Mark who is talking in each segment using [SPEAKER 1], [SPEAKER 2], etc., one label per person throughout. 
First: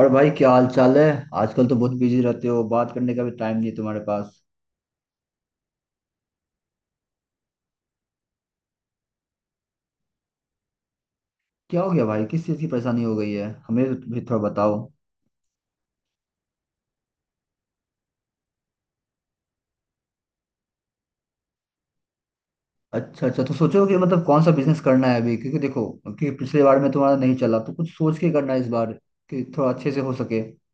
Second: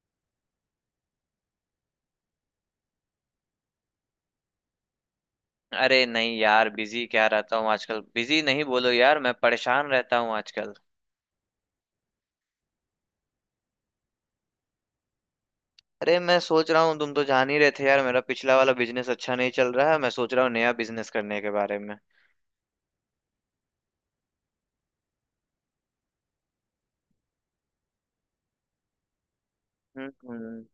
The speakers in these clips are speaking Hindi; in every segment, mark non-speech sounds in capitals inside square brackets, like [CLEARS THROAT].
[SPEAKER 1] और भाई क्या हाल चाल है? आजकल तो बहुत बिजी रहते हो, बात करने का भी टाइम नहीं है तुम्हारे पास।
[SPEAKER 2] अरे नहीं यार, बिजी क्या रहता हूँ आजकल। बिजी नहीं, बोलो यार, मैं परेशान रहता हूँ आजकल।
[SPEAKER 1] क्या हो गया भाई? किस चीज़ की परेशानी हो गई है? हमें भी थोड़ा बताओ।
[SPEAKER 2] अरे, मैं सोच रहा हूँ, तुम तो जान ही रहे थे यार, मेरा पिछला वाला बिजनेस अच्छा नहीं चल रहा है। मैं सोच रहा हूँ नया बिजनेस करने के बारे में।
[SPEAKER 1] अच्छा अच्छा, तो सोचो कि मतलब कौन सा बिजनेस करना है अभी, क्योंकि देखो कि पिछले बार में तुम्हारा नहीं चला तो कुछ सोच के करना है इस बार कि थोड़ा अच्छे से
[SPEAKER 2] हम्म
[SPEAKER 1] हो सके।
[SPEAKER 2] हम्म।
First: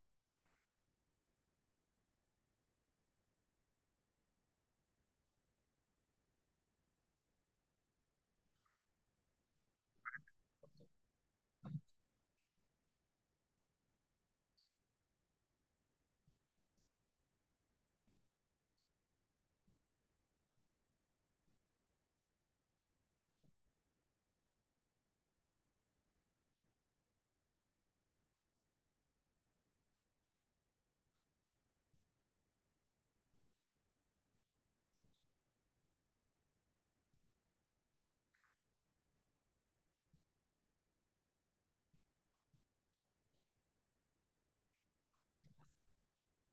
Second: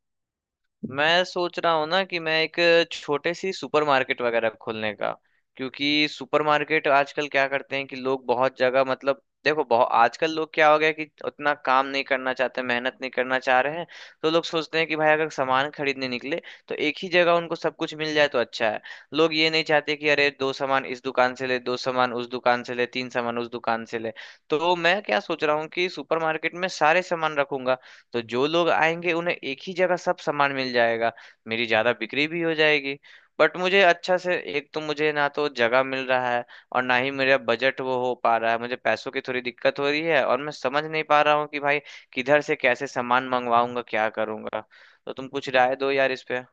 [SPEAKER 2] मैं सोच रहा हूँ ना कि मैं एक छोटे सी सुपरमार्केट वगैरह खोलने का। क्योंकि सुपरमार्केट आजकल क्या करते हैं कि लोग बहुत जगह, मतलब देखो, बहुत आजकल लोग क्या हो गया कि उतना काम नहीं करना चाहते, मेहनत नहीं करना चाह रहे हैं। तो लोग सोचते हैं कि भाई, अगर सामान खरीदने निकले तो एक ही जगह उनको सब कुछ मिल जाए तो अच्छा है। लोग ये नहीं चाहते कि अरे, दो सामान इस दुकान से ले, दो सामान उस दुकान से ले, तीन सामान उस दुकान से ले। तो मैं क्या सोच रहा हूँ कि सुपरमार्केट में सारे सामान रखूंगा, तो जो लोग आएंगे उन्हें एक ही जगह सब सामान मिल जाएगा, मेरी ज्यादा बिक्री भी हो जाएगी। बट मुझे अच्छा से, एक तो मुझे ना तो जगह मिल रहा है, और ना ही मेरा बजट वो हो पा रहा है, मुझे पैसों की थोड़ी दिक्कत हो रही है, और मैं समझ नहीं पा रहा हूँ कि भाई किधर से कैसे सामान मंगवाऊंगा, क्या करूंगा। तो तुम कुछ राय दो यार इस पे।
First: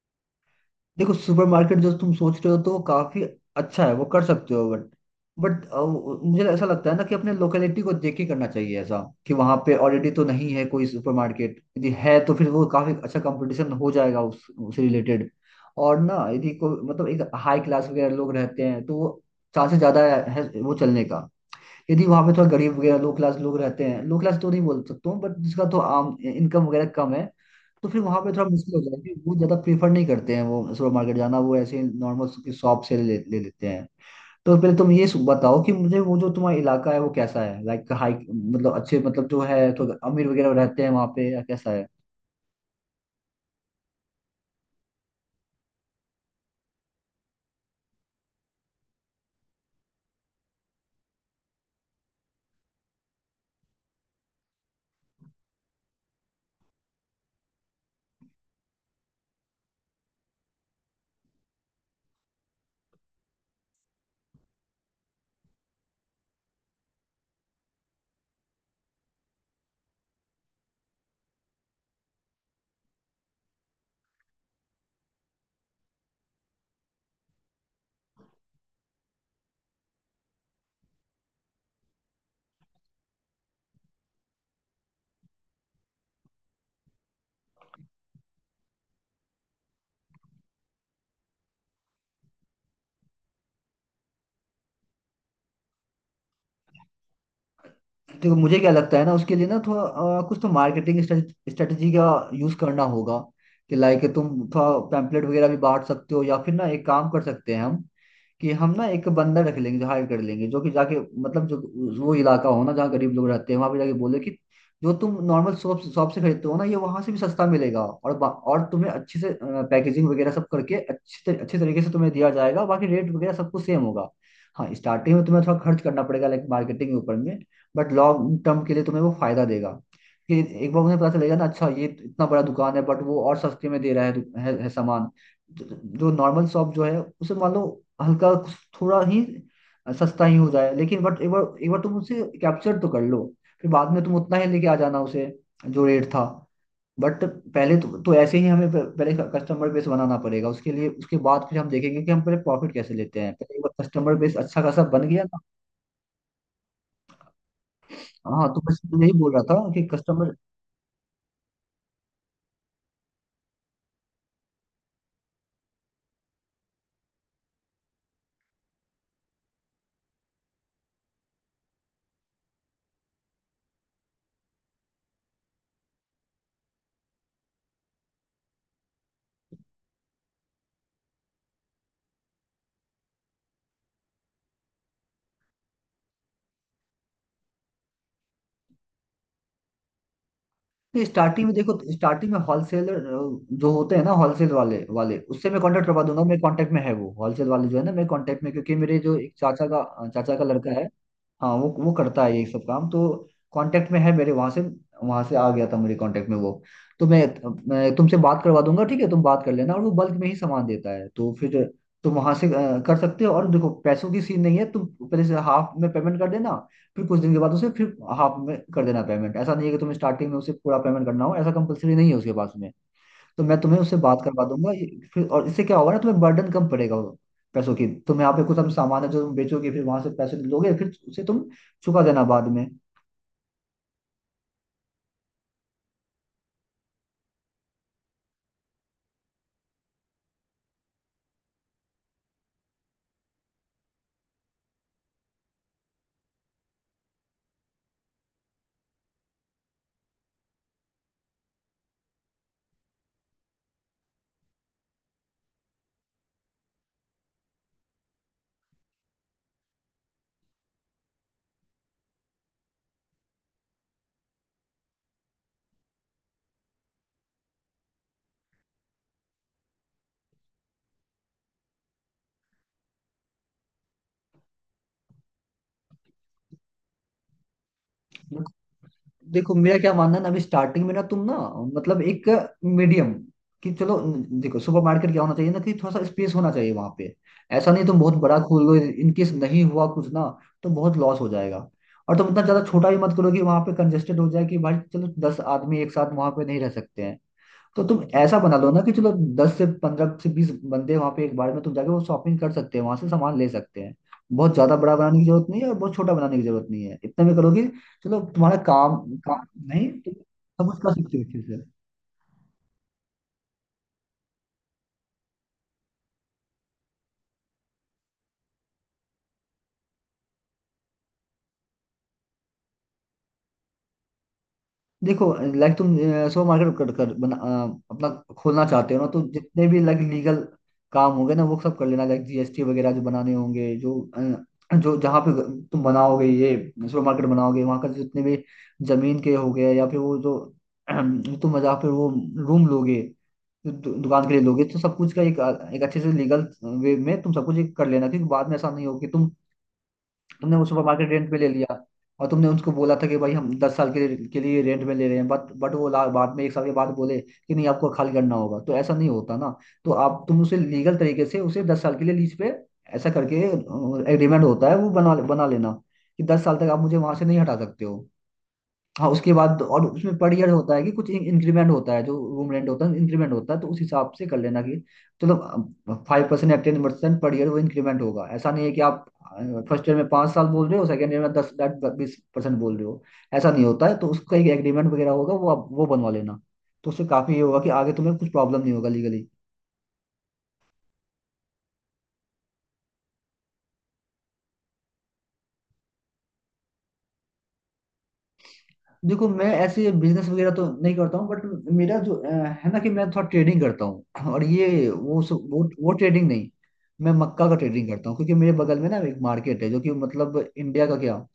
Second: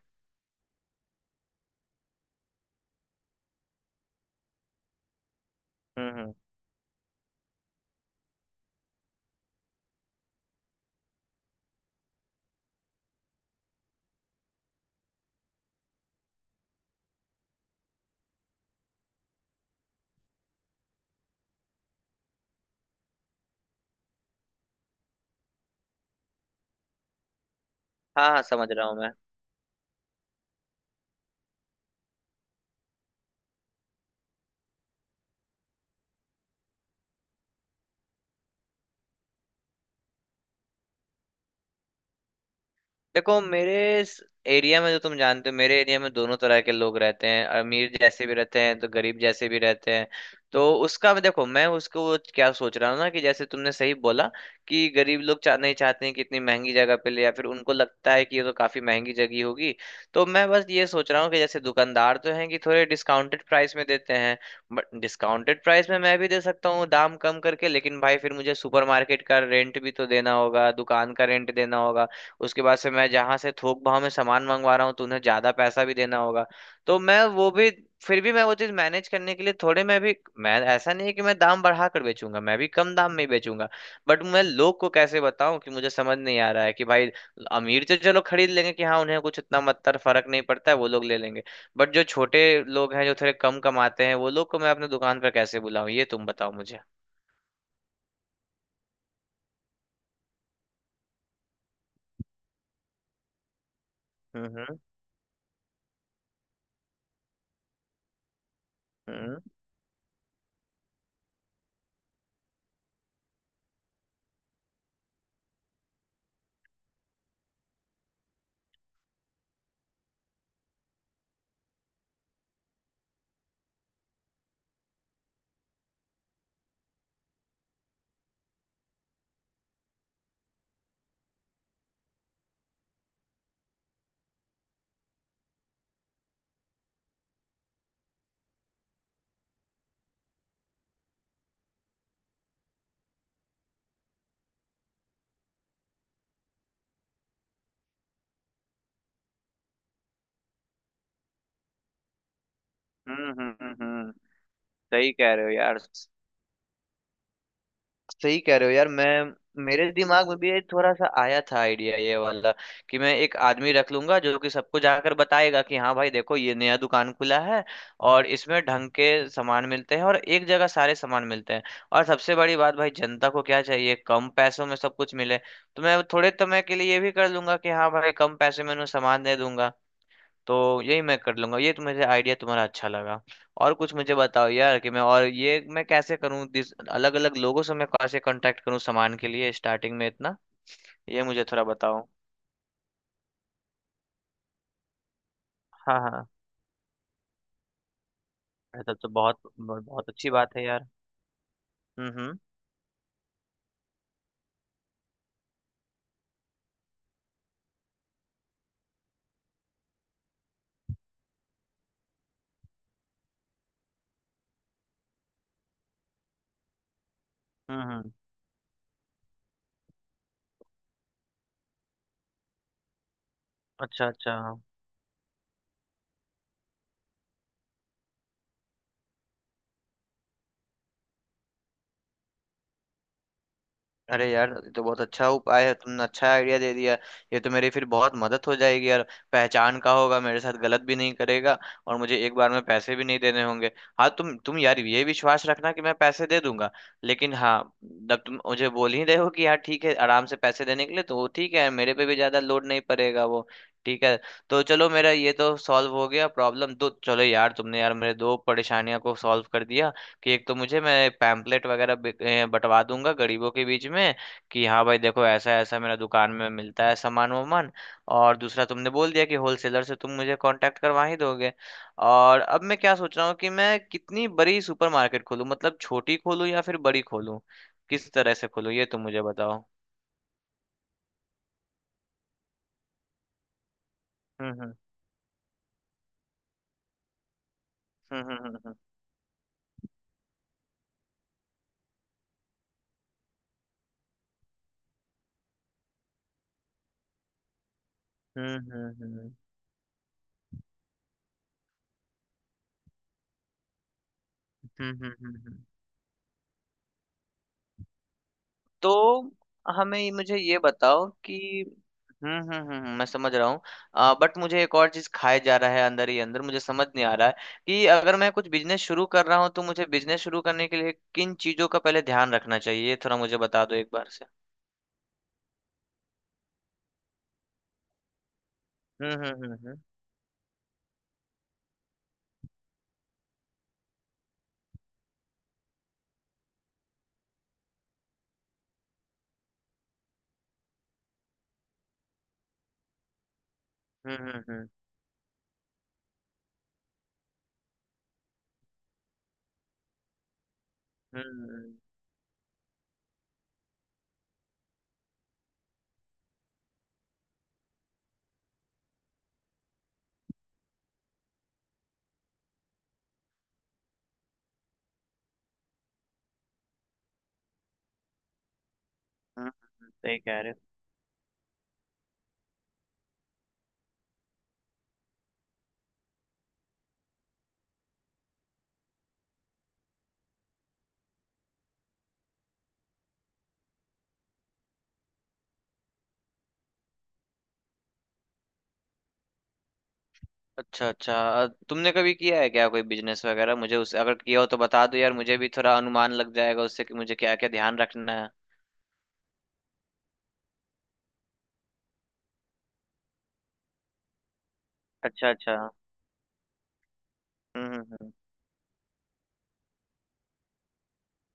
[SPEAKER 1] देखो, सुपरमार्केट जो तुम सोच रहे हो तो वो काफी अच्छा है, वो कर सकते हो, बट बट
[SPEAKER 2] हम्म।
[SPEAKER 1] मुझे ऐसा लगता है ना कि अपने लोकेलिटी को देख के करना चाहिए, ऐसा कि वहां पे ऑलरेडी तो नहीं है कोई सुपरमार्केट। यदि है तो फिर वो काफी अच्छा कंपटीशन हो जाएगा उस उससे रिलेटेड। और ना यदि कोई मतलब एक हाई क्लास वगैरह लोग रहते हैं तो वो चांसेस ज्यादा है वो चलने का। यदि वहां पे थोड़ा गरीब वगैरह लो क्लास लोग रहते हैं, लो क्लास तो नहीं बोल सकता हूँ बट जिसका तो आम इनकम वगैरह कम है, तो फिर वहां
[SPEAKER 2] हाँ
[SPEAKER 1] पे
[SPEAKER 2] हाँ,
[SPEAKER 1] थोड़ा
[SPEAKER 2] समझ
[SPEAKER 1] मुश्किल हो
[SPEAKER 2] रहा हूँ मैं।
[SPEAKER 1] जाएगी। वो ज्यादा प्रीफर नहीं करते हैं वो सुपर मार्केट जाना, वो ऐसे नॉर्मल शॉप से ले लेते हैं। तो पहले तुम ये बताओ कि मुझे वो जो तुम्हारा इलाका है वो कैसा है, लाइक हाई मतलब अच्छे मतलब जो है तो अमीर वगैरह रहते हैं वहाँ पे या कैसा है?
[SPEAKER 2] देखो मेरे इस एरिया में, जो तुम जानते हो, मेरे एरिया में दोनों तरह के लोग रहते हैं, अमीर जैसे भी रहते हैं तो गरीब जैसे भी रहते हैं। तो उसका मैं देखो मैं उसको क्या सोच रहा हूँ ना, कि जैसे तुमने सही बोला कि गरीब लोग चाह नहीं, चाहते हैं कि इतनी महंगी जगह पे ले, या फिर उनको लगता है कि ये तो काफी महंगी जगह होगी। तो मैं बस ये सोच रहा हूँ कि जैसे दुकानदार तो हैं कि थोड़े डिस्काउंटेड प्राइस में देते हैं। बट डिस्काउंटेड प्राइस में मैं भी दे सकता हूँ दाम कम करके, लेकिन भाई फिर मुझे सुपरमार्केट का रेंट भी तो देना होगा, दुकान का रेंट देना होगा। उसके बाद से मैं जहां से थोक भाव में सामान मंगवा रहा हूँ तो उन्हें ज्यादा पैसा भी देना होगा। तो मैं वो भी, फिर भी मैं वो चीज मैनेज करने के लिए, थोड़े मैं भी, मैं ऐसा नहीं है कि मैं दाम बढ़ा कर बेचूंगा, मैं भी कम दाम में ही बेचूंगा। बट मैं लोग को कैसे बताऊं, कि मुझे समझ नहीं आ रहा है कि भाई अमीर तो चलो खरीद लेंगे, कि हाँ उन्हें कुछ इतना मतलब फर्क नहीं पड़ता है, वो लोग ले लेंगे। बट जो छोटे लोग हैं जो थोड़े कम कमाते हैं वो लोग को मैं अपने दुकान पर कैसे बुलाऊं, ये तुम बताओ मुझे।
[SPEAKER 1] देखो मुझे क्या लगता है ना, उसके लिए ना थोड़ा कुछ तो मार्केटिंग स्ट्रेटेजी का यूज करना होगा, कि लाइक तुम
[SPEAKER 2] हम्म
[SPEAKER 1] थोड़ा
[SPEAKER 2] हम्म
[SPEAKER 1] पैम्पलेट वगैरह भी बांट सकते हो, या फिर ना एक काम कर सकते हैं हम कि हम ना एक
[SPEAKER 2] हम्म
[SPEAKER 1] बंदा रख लेंगे, जो हायर कर लेंगे, जो कि जाके मतलब जो वो इलाका हो ना जहाँ गरीब लोग रहते हैं वहां पे जाके बोले कि जो तुम नॉर्मल शॉप शॉप से खरीदते हो ना ये वहां से भी सस्ता मिलेगा। और और तुम्हें अच्छे से पैकेजिंग वगैरह सब करके अच्छे तरीके से तुम्हें दिया जाएगा, बाकी रेट वगैरह सब कुछ सेम होगा। हाँ, स्टार्टिंग में तुम्हें थोड़ा खर्च करना पड़ेगा लाइक मार्केटिंग के ऊपर में, बट लॉन्ग टर्म के लिए तुम्हें वो फायदा देगा कि एक बार उन्हें पता चलेगा ना अच्छा ये इतना बड़ा दुकान है बट वो और सस्ते में दे रहा है सामान। जो नॉर्मल शॉप जो है उसे मान लो हल्का कुछ, थोड़ा ही सस्ता ही हो जाए, लेकिन बट एक बार तुम उसे कैप्चर तो कर लो, फिर बाद में तुम उतना ही लेके आ जाना उसे जो रेट था। बट पहले तो ऐसे ही हमें पहले कस्टमर बेस बनाना पड़ेगा उसके लिए। उसके बाद फिर हम देखेंगे कि हम पहले प्रॉफिट कैसे लेते हैं, पहले एक बार
[SPEAKER 2] हम्म।
[SPEAKER 1] कस्टमर बेस अच्छा खासा बन
[SPEAKER 2] सही
[SPEAKER 1] गया
[SPEAKER 2] कह
[SPEAKER 1] ना।
[SPEAKER 2] रहे हो यार। सही
[SPEAKER 1] हाँ
[SPEAKER 2] कह
[SPEAKER 1] तो
[SPEAKER 2] रहे हो
[SPEAKER 1] बस
[SPEAKER 2] यार। मैं
[SPEAKER 1] यही बोल रहा था कि
[SPEAKER 2] मेरे दिमाग
[SPEAKER 1] कस्टमर,
[SPEAKER 2] में भी ये थोड़ा सा आया था आइडिया ये वाला, कि मैं एक आदमी रख लूंगा जो कि सबको जाकर बताएगा कि हाँ भाई देखो, ये नया दुकान खुला है, और इसमें ढंग के सामान मिलते हैं, और एक जगह सारे सामान मिलते हैं। और सबसे बड़ी बात भाई, जनता को क्या चाहिए? कम पैसों में सब कुछ मिले। तो मैं थोड़े समय के लिए ये भी कर लूंगा कि हाँ भाई कम पैसे में उन्हें सामान दे दूंगा। तो यही मैं कर लूंगा, ये तो मुझे आइडिया तुम्हारा अच्छा लगा। और कुछ मुझे बताओ यार, कि मैं, और ये मैं कैसे करूँ? दिस, अलग अलग लोगों से मैं कैसे कांटेक्ट करूँ सामान के लिए स्टार्टिंग में इतना?
[SPEAKER 1] नहीं
[SPEAKER 2] ये मुझे
[SPEAKER 1] स्टार्टिंग में
[SPEAKER 2] थोड़ा
[SPEAKER 1] देखो
[SPEAKER 2] बताओ।
[SPEAKER 1] स्टार्टिंग में होलसेलर जो होते हैं ना होलसेल वाले वाले उससे मैं कांटेक्ट
[SPEAKER 2] हाँ
[SPEAKER 1] करवा दूंगा।
[SPEAKER 2] हाँ।
[SPEAKER 1] मेरे कांटेक्ट में है वो होलसेल वाले जो है ना मेरे कांटेक्ट में, क्योंकि
[SPEAKER 2] ये
[SPEAKER 1] मेरे
[SPEAKER 2] तो
[SPEAKER 1] जो एक
[SPEAKER 2] बहुत
[SPEAKER 1] चाचा का
[SPEAKER 2] बहुत अच्छी
[SPEAKER 1] चाचा का
[SPEAKER 2] बात है
[SPEAKER 1] लड़का है,
[SPEAKER 2] यार।
[SPEAKER 1] हाँ वो
[SPEAKER 2] हम्म
[SPEAKER 1] करता है
[SPEAKER 2] हम्म
[SPEAKER 1] ये सब काम। तो कांटेक्ट में है मेरे वहां से, आ गया था मेरे कांटेक्ट में वो। तो मैं तुमसे बात करवा दूंगा, ठीक है? तुम बात कर लेना, और वो बल्क में ही सामान देता है तो फिर तुम वहां से कर सकते हो। और देखो पैसों की सीन नहीं है, तुम पहले से हाफ में पेमेंट कर देना, फिर कुछ दिन के बाद उसे फिर
[SPEAKER 2] हम्म।
[SPEAKER 1] हाफ में कर देना पेमेंट, ऐसा नहीं है कि तुम्हें स्टार्टिंग में उसे पूरा पेमेंट करना हो, ऐसा कंपलसरी नहीं है उसके पास में। तो मैं तुम्हें उससे
[SPEAKER 2] अच्छा
[SPEAKER 1] बात
[SPEAKER 2] अच्छा।
[SPEAKER 1] करवा दूंगा ये, फिर और इससे क्या होगा ना तुम्हें बर्डन कम पड़ेगा वो पैसों की। तुम यहाँ पे कुछ हम सामान है जो तुम बेचोगे फिर वहां से पैसे लोगे फिर उसे तुम चुका देना बाद में।
[SPEAKER 2] अरे यार ये तो बहुत अच्छा उपाय है, तुमने अच्छा आइडिया दे दिया। ये तो मेरी फिर बहुत मदद हो जाएगी यार। पहचान का होगा, मेरे साथ गलत भी नहीं करेगा। और मुझे एक बार में पैसे भी नहीं देने होंगे। हाँ तुम यार, ये विश्वास रखना कि मैं पैसे दे दूंगा, लेकिन हाँ, जब तुम मुझे बोल ही रहे हो कि यार ठीक है आराम से पैसे देने के लिए तो वो ठीक है, मेरे पे भी ज्यादा लोड नहीं पड़ेगा वो। ठीक है। तो चलो, मेरा ये तो सॉल्व हो गया प्रॉब्लम। तो चलो यार, तुमने यार मेरे दो परेशानियों को सॉल्व कर दिया। कि एक तो मुझे मैं पैम्पलेट वगैरह बंटवा दूंगा गरीबों के बीच में, कि हाँ भाई देखो ऐसा ऐसा मेरा दुकान में मिलता है सामान वामान। और दूसरा तुमने बोल दिया कि होलसेलर से तुम मुझे कांटेक्ट करवा ही दोगे। और अब मैं क्या सोच रहा हूँ कि मैं कितनी बड़ी सुपरमार्केट खोलूँ? मतलब छोटी खोलूँ या फिर बड़ी खोलूँ? किस तरह से खोलूँ, ये तुम मुझे
[SPEAKER 1] देखो
[SPEAKER 2] बताओ।
[SPEAKER 1] मेरा क्या मानना है ना अभी स्टार्टिंग में ना तुम ना मतलब एक मीडियम, कि चलो, देखो
[SPEAKER 2] हम्म हम्म
[SPEAKER 1] सुपरमार्केट क्या होना चाहिए ना कि थोड़ा सा स्पेस होना चाहिए वहां पे, ऐसा नहीं तुम बहुत
[SPEAKER 2] हम्म
[SPEAKER 1] बड़ा खोल
[SPEAKER 2] हम्म
[SPEAKER 1] लो इनकेस नहीं हुआ कुछ ना तो बहुत लॉस हो जाएगा। और तुम इतना ज्यादा छोटा भी मत करो कि वहां पे कंजेस्टेड हो जाए कि भाई चलो 10 आदमी एक साथ वहां पे नहीं रह सकते हैं। तो तुम ऐसा
[SPEAKER 2] हम्म
[SPEAKER 1] बना लो ना
[SPEAKER 2] हम्म
[SPEAKER 1] कि
[SPEAKER 2] हम्म
[SPEAKER 1] चलो
[SPEAKER 2] हम्म हम्म
[SPEAKER 1] 10 से 15 से 20 बंदे वहां पे एक बार में तुम जाके वो शॉपिंग कर सकते हैं वहां से सामान ले सकते हैं। बहुत ज्यादा बड़ा बनाने की जरूरत नहीं
[SPEAKER 2] हम्म।
[SPEAKER 1] है और बहुत छोटा बनाने की जरूरत नहीं है, इतने में करोगे, चलो तुम्हारा काम,
[SPEAKER 2] तो
[SPEAKER 1] काम नहीं,
[SPEAKER 2] हमें
[SPEAKER 1] तुम
[SPEAKER 2] मुझे ये
[SPEAKER 1] सब कुछ कर
[SPEAKER 2] बताओ
[SPEAKER 1] सकते हो
[SPEAKER 2] कि,
[SPEAKER 1] अच्छे से।
[SPEAKER 2] मैं समझ रहा हूँ। बट मुझे एक और चीज खाए जा रहा है अंदर ही अंदर, मुझे समझ नहीं आ रहा है कि अगर मैं कुछ बिजनेस शुरू कर रहा हूँ तो मुझे बिजनेस शुरू करने के लिए किन चीजों का पहले ध्यान रखना चाहिए, ये थोड़ा मुझे बता दो एक बार से।
[SPEAKER 1] देखो लाइक तुम सो मार्केट कर कर बना अपना खोलना चाहते हो ना, तो
[SPEAKER 2] हम्म हम्म
[SPEAKER 1] जितने भी
[SPEAKER 2] हम्म
[SPEAKER 1] लाइक लीगल काम होंगे ना वो सब कर लेना, लाइक जीएसटी वगैरह जो बनाने होंगे, जो जो जहाँ पे तुम बनाओगे ये सुपर मार्केट बनाओगे वहाँ का जितने भी जमीन के हो गए, या फिर वो जो [CLEARS THROAT] तुम जहाँ पे वो रूम लोगे जो
[SPEAKER 2] हम्म
[SPEAKER 1] दुकान
[SPEAKER 2] हम्म
[SPEAKER 1] के लिए
[SPEAKER 2] हम्म
[SPEAKER 1] लोगे,
[SPEAKER 2] हम्म,
[SPEAKER 1] तो सब कुछ का एक एक अच्छे से लीगल वे में तुम सब कुछ एक कर लेना। क्योंकि बाद में ऐसा नहीं हो कि तुम तुमने वो सुपर मार्केट रेंट पे ले
[SPEAKER 2] हम्म,
[SPEAKER 1] लिया, और तुमने उनको बोला था कि भाई हम 10 साल के लिए रेंट में ले रहे हैं, बट वो बाद में एक साल के बाद बोले कि नहीं आपको खाली करना होगा, तो ऐसा नहीं होता ना। तो आप तुम उसे लीगल तरीके से उसे 10 साल के लिए लीज पे, ऐसा करके एग्रीमेंट होता है वो बना बना लेना कि 10 साल तक आप मुझे वहां से नहीं हटा सकते हो। हाँ उसके
[SPEAKER 2] हम्म,
[SPEAKER 1] बाद, और
[SPEAKER 2] हम्म।
[SPEAKER 1] उसमें
[SPEAKER 2] सही
[SPEAKER 1] पर
[SPEAKER 2] कह
[SPEAKER 1] ईयर
[SPEAKER 2] रहे हो।
[SPEAKER 1] होता है कि कुछ इंक्रीमेंट होता है, जो रूम रेंट होता है इंक्रीमेंट होता है, तो उस हिसाब से कर लेना कि चलो 5% या 10% पर ईयर वो इंक्रीमेंट होगा। ऐसा नहीं है कि आप फर्स्ट ईयर में 5 साल बोल रहे हो, सेकेंड ईयर में 10-20% बोल रहे हो, ऐसा नहीं होता है। तो उसका एक एग्रीमेंट वगैरह होगा, वो आप वो बनवा लेना। तो उससे काफ़ी ये होगा कि आगे तुम्हें कुछ प्रॉब्लम नहीं होगा लीगली।
[SPEAKER 2] अच्छा अच्छा। तुमने कभी किया है क्या कोई बिजनेस वगैरह? मुझे उस, अगर किया हो तो बता दो यार, मुझे भी थोड़ा अनुमान लग जाएगा उससे कि मुझे क्या क्या ध्यान रखना है।
[SPEAKER 1] देखो मैं ऐसे बिजनेस वगैरह तो नहीं करता हूँ, बट मेरा जो है ना कि मैं थोड़ा ट्रेडिंग करता हूँ, और ये वो
[SPEAKER 2] अच्छा अच्छा।
[SPEAKER 1] वो ट्रेडिंग नहीं। मैं मक्का का
[SPEAKER 2] हम्म हम्म
[SPEAKER 1] ट्रेडिंग करता
[SPEAKER 2] हम्म।
[SPEAKER 1] हूँ, क्योंकि मेरे बगल में ना एक मार्केट है जो कि मतलब इंडिया का क्या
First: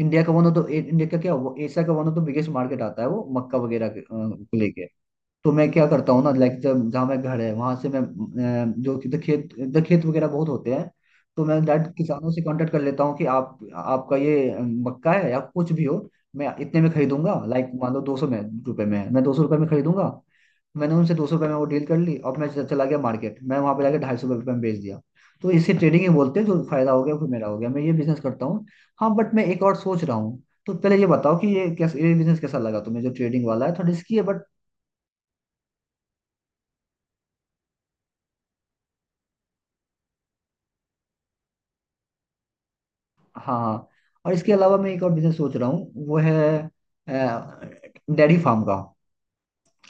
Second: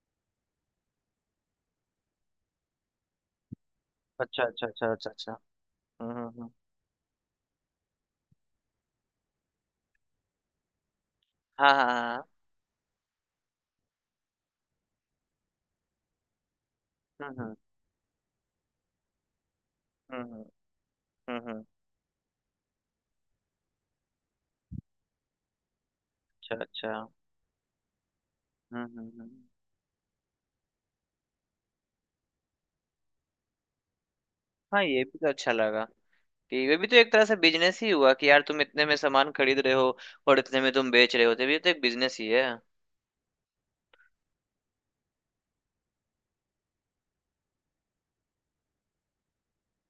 [SPEAKER 1] इंडिया का वन ऑफ द इंडिया का क्या वो एशिया का one of the biggest market आता है वो मक्का वगैरह
[SPEAKER 2] अच्छा
[SPEAKER 1] को
[SPEAKER 2] अच्छा
[SPEAKER 1] लेके।
[SPEAKER 2] अच्छा अच्छा अच्छा।
[SPEAKER 1] तो मैं क्या करता
[SPEAKER 2] हम्म
[SPEAKER 1] हूँ
[SPEAKER 2] हम्म
[SPEAKER 1] ना
[SPEAKER 2] हम्म।
[SPEAKER 1] लाइक जब जहाँ मैं घर है वहां से मैं जो कि तो खेत वगैरह बहुत होते हैं। तो मैं
[SPEAKER 2] हाँ
[SPEAKER 1] डायरेक्ट
[SPEAKER 2] हाँ।
[SPEAKER 1] किसानों से कांटेक्ट कर लेता हूँ कि आप आपका ये मक्का है या कुछ भी हो, मैं इतने में
[SPEAKER 2] हाँ
[SPEAKER 1] खरीदूंगा,
[SPEAKER 2] हाँ।
[SPEAKER 1] लाइक मान लो 200 में रुपए में है, मैं 200 रुपये में खरीदूंगा।
[SPEAKER 2] हम्म हम्म
[SPEAKER 1] मैंने उनसे 200
[SPEAKER 2] हम्म
[SPEAKER 1] रुपये में वो
[SPEAKER 2] हम्म।
[SPEAKER 1] डील कर ली, और मैं चला गया मार्केट, मैं वहां पे जाकर 250 रुपये में बेच दिया। तो इसे ट्रेडिंग ही बोलते हैं,
[SPEAKER 2] अच्छा
[SPEAKER 1] जो फायदा
[SPEAKER 2] अच्छा
[SPEAKER 1] हो गया फिर मेरा हो गया, मैं ये बिजनेस करता हूँ। हाँ
[SPEAKER 2] हम्म।
[SPEAKER 1] बट मैं एक और सोच रहा हूँ, तो पहले ये बताओ कि ये कैसे, ये बिजनेस कैसा लगा तुम्हें जो ट्रेडिंग वाला है, थोड़ा रिस्की है।
[SPEAKER 2] हाँ, ये भी तो अच्छा लगा, कि वे भी तो एक तरह से बिजनेस ही हुआ, कि यार तुम इतने में सामान खरीद रहे हो, और इतने में तुम बेच रहे हो, तो ये तो एक बिजनेस ही है।
[SPEAKER 1] हाँ हाँ। और इसके अलावा मैं एक और बिजनेस सोच रहा हूँ वो है डेयरी फार्म का।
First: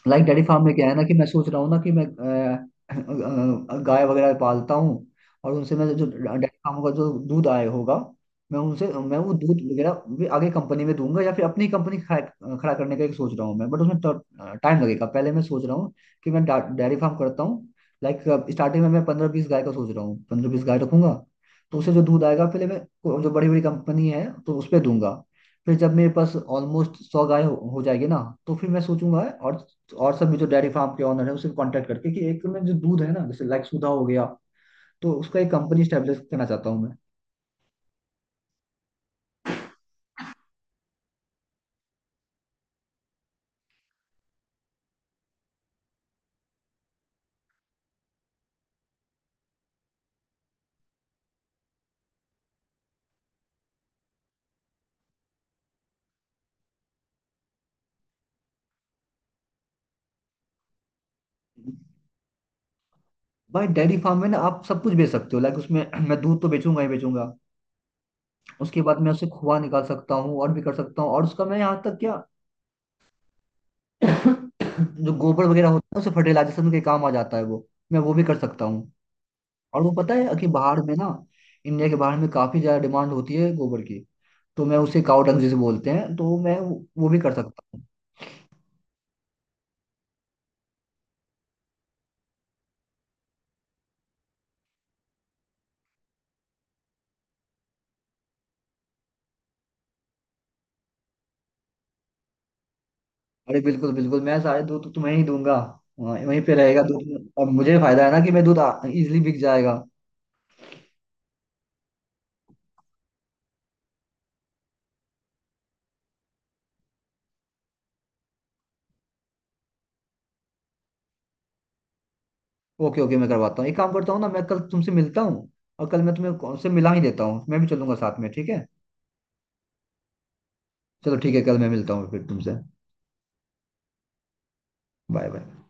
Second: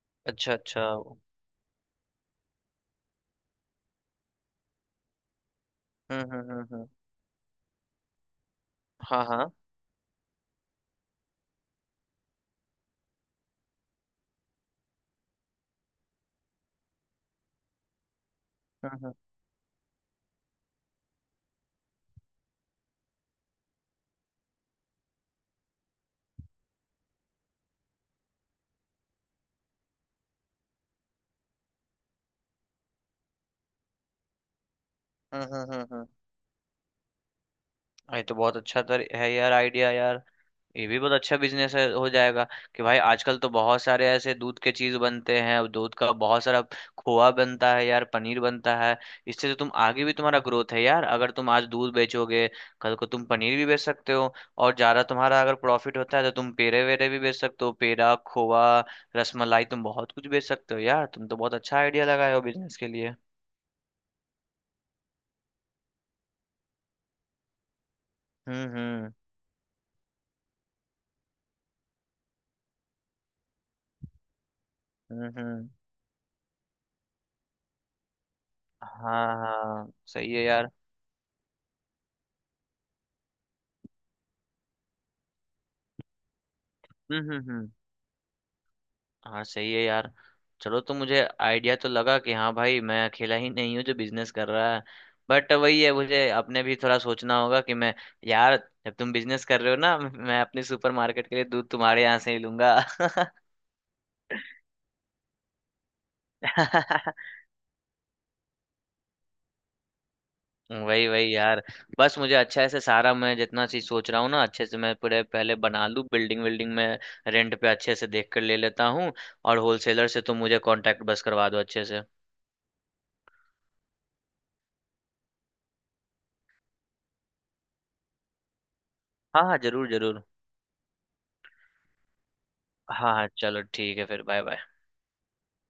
[SPEAKER 1] लाइक डेयरी
[SPEAKER 2] अच्छा
[SPEAKER 1] फार्म में
[SPEAKER 2] अच्छा।
[SPEAKER 1] क्या है ना कि मैं सोच रहा हूँ ना कि मैं गाय वगैरह पालता हूँ, और उनसे मैं जो
[SPEAKER 2] हम्म
[SPEAKER 1] डेयरी
[SPEAKER 2] हम्म
[SPEAKER 1] फार्म
[SPEAKER 2] हम्म।
[SPEAKER 1] का जो दूध आए होगा, मैं उनसे मैं
[SPEAKER 2] हाँ
[SPEAKER 1] वो
[SPEAKER 2] हाँ।
[SPEAKER 1] दूध वगैरह भी आगे कंपनी में दूंगा या फिर अपनी कंपनी खड़ा खड़ा करने का एक सोच रहा हूँ मैं, बट उसमें टाइम लगेगा। पहले मैं सोच रहा हूँ कि मैं डेयरी फार्म करता हूँ, लाइक स्टार्टिंग में
[SPEAKER 2] हम्म
[SPEAKER 1] मैं
[SPEAKER 2] हम्म
[SPEAKER 1] 15, 20 गाय का सोच रहा हूँ, 15, 20 गाय रखूंगा। तो उससे जो दूध आएगा, पहले मैं जो बड़ी बड़ी कंपनी है तो उस पर दूंगा। फिर जब मेरे पास ऑलमोस्ट 100 गाय हो जाएगी ना, तो फिर मैं सोचूंगा और, तो और सब भी जो डेयरी फार्म के ऑनर है उससे कांटेक्ट करके, कि एक में जो दूध है ना जैसे लाइक सुधा हो गया, तो उसका
[SPEAKER 2] हम्म
[SPEAKER 1] एक
[SPEAKER 2] हम्म
[SPEAKER 1] कंपनी
[SPEAKER 2] हम्म हम्म।
[SPEAKER 1] स्टेब्लिश करना चाहता हूँ मैं।
[SPEAKER 2] ये तो बहुत अच्छा तर है यार, आइडिया यार। ये भी बहुत अच्छा बिजनेस है, हो जाएगा। कि भाई आजकल तो बहुत सारे ऐसे दूध के चीज बनते हैं, और दूध का बहुत सारा खोआ बनता है यार, पनीर बनता है। इससे तो तुम, आगे भी तुम्हारा ग्रोथ है यार। अगर तुम आज दूध बेचोगे, कल को तुम पनीर भी बेच सकते हो। और ज्यादा तुम्हारा अगर प्रॉफिट होता है तो तुम पेड़े वेरे भी बेच सकते हो, पेड़ा, खोआ, रसमलाई, तुम बहुत कुछ बेच सकते हो यार। तुम तो बहुत अच्छा आइडिया लगाए हो बिजनेस के लिए।
[SPEAKER 1] भाई डेयरी फार्म में ना आप सब कुछ बेच सकते हो, लाइक उसमें [CLEARS THROAT] मैं दूध तो बेचूंगा ही बेचूंगा।
[SPEAKER 2] हम्म
[SPEAKER 1] उसके बाद मैं
[SPEAKER 2] हम्म
[SPEAKER 1] उससे खोआ निकाल सकता हूँ और भी कर सकता हूँ, और उसका मैं यहाँ तक क्या, [CLEARS THROAT] [COUGHS] जो गोबर वगैरह
[SPEAKER 2] हम्म।
[SPEAKER 1] होता है उसे फर्टिलाइजेशन के काम आ जाता है, वो मैं वो भी कर सकता हूँ।
[SPEAKER 2] हाँ
[SPEAKER 1] और
[SPEAKER 2] हाँ,
[SPEAKER 1] वो पता
[SPEAKER 2] सही
[SPEAKER 1] है
[SPEAKER 2] है
[SPEAKER 1] कि
[SPEAKER 2] यार।
[SPEAKER 1] बाहर में ना, इंडिया के बाहर में काफी ज्यादा डिमांड होती है गोबर की, तो मैं उसे काउ डंग जिसे बोलते हैं, तो मैं वो भी कर सकता
[SPEAKER 2] हम्म।
[SPEAKER 1] हूँ।
[SPEAKER 2] हाँ, सही है यार। चलो, तो मुझे आइडिया तो लगा कि हाँ भाई मैं अकेला ही नहीं हूँ जो बिजनेस कर रहा है। बट वही है, मुझे अपने भी थोड़ा सोचना होगा कि मैं, यार जब तुम बिजनेस कर रहे हो ना, [LAUGHS] मैं अपने सुपरमार्केट के लिए दूध तुम्हारे यहाँ से ही लूंगा।
[SPEAKER 1] अरे बिल्कुल बिल्कुल, मैं सारे दूध तो तुम्हें ही दूंगा, वहीं वहीं पे रहेगा
[SPEAKER 2] [LAUGHS]
[SPEAKER 1] दूध, और मुझे फायदा है ना कि मैं दूध इजिली बिक जाएगा।
[SPEAKER 2] वही वही यार। बस मुझे अच्छा से सारा, मैं जितना चीज सोच रहा हूँ ना अच्छे से मैं पूरे पहले बना लूँ बिल्डिंग विल्डिंग में, रेंट पे अच्छे से देख कर ले लेता हूँ। और होलसेलर से तुम मुझे कांटेक्ट बस करवा दो अच्छे से।
[SPEAKER 1] ओके ओके, मैं करवाता हूँ, एक काम करता हूँ ना, मैं कल तुमसे मिलता हूँ, और कल मैं तुम्हें कौन से मिला ही देता हूँ, मैं भी चलूंगा साथ में, ठीक है?
[SPEAKER 2] हाँ हाँ, जरूर जरूर।
[SPEAKER 1] चलो ठीक है, कल मैं मिलता हूँ फिर तुमसे।
[SPEAKER 2] हाँ हाँ, चलो ठीक है फिर, बाय बाय।
[SPEAKER 1] Bye bye.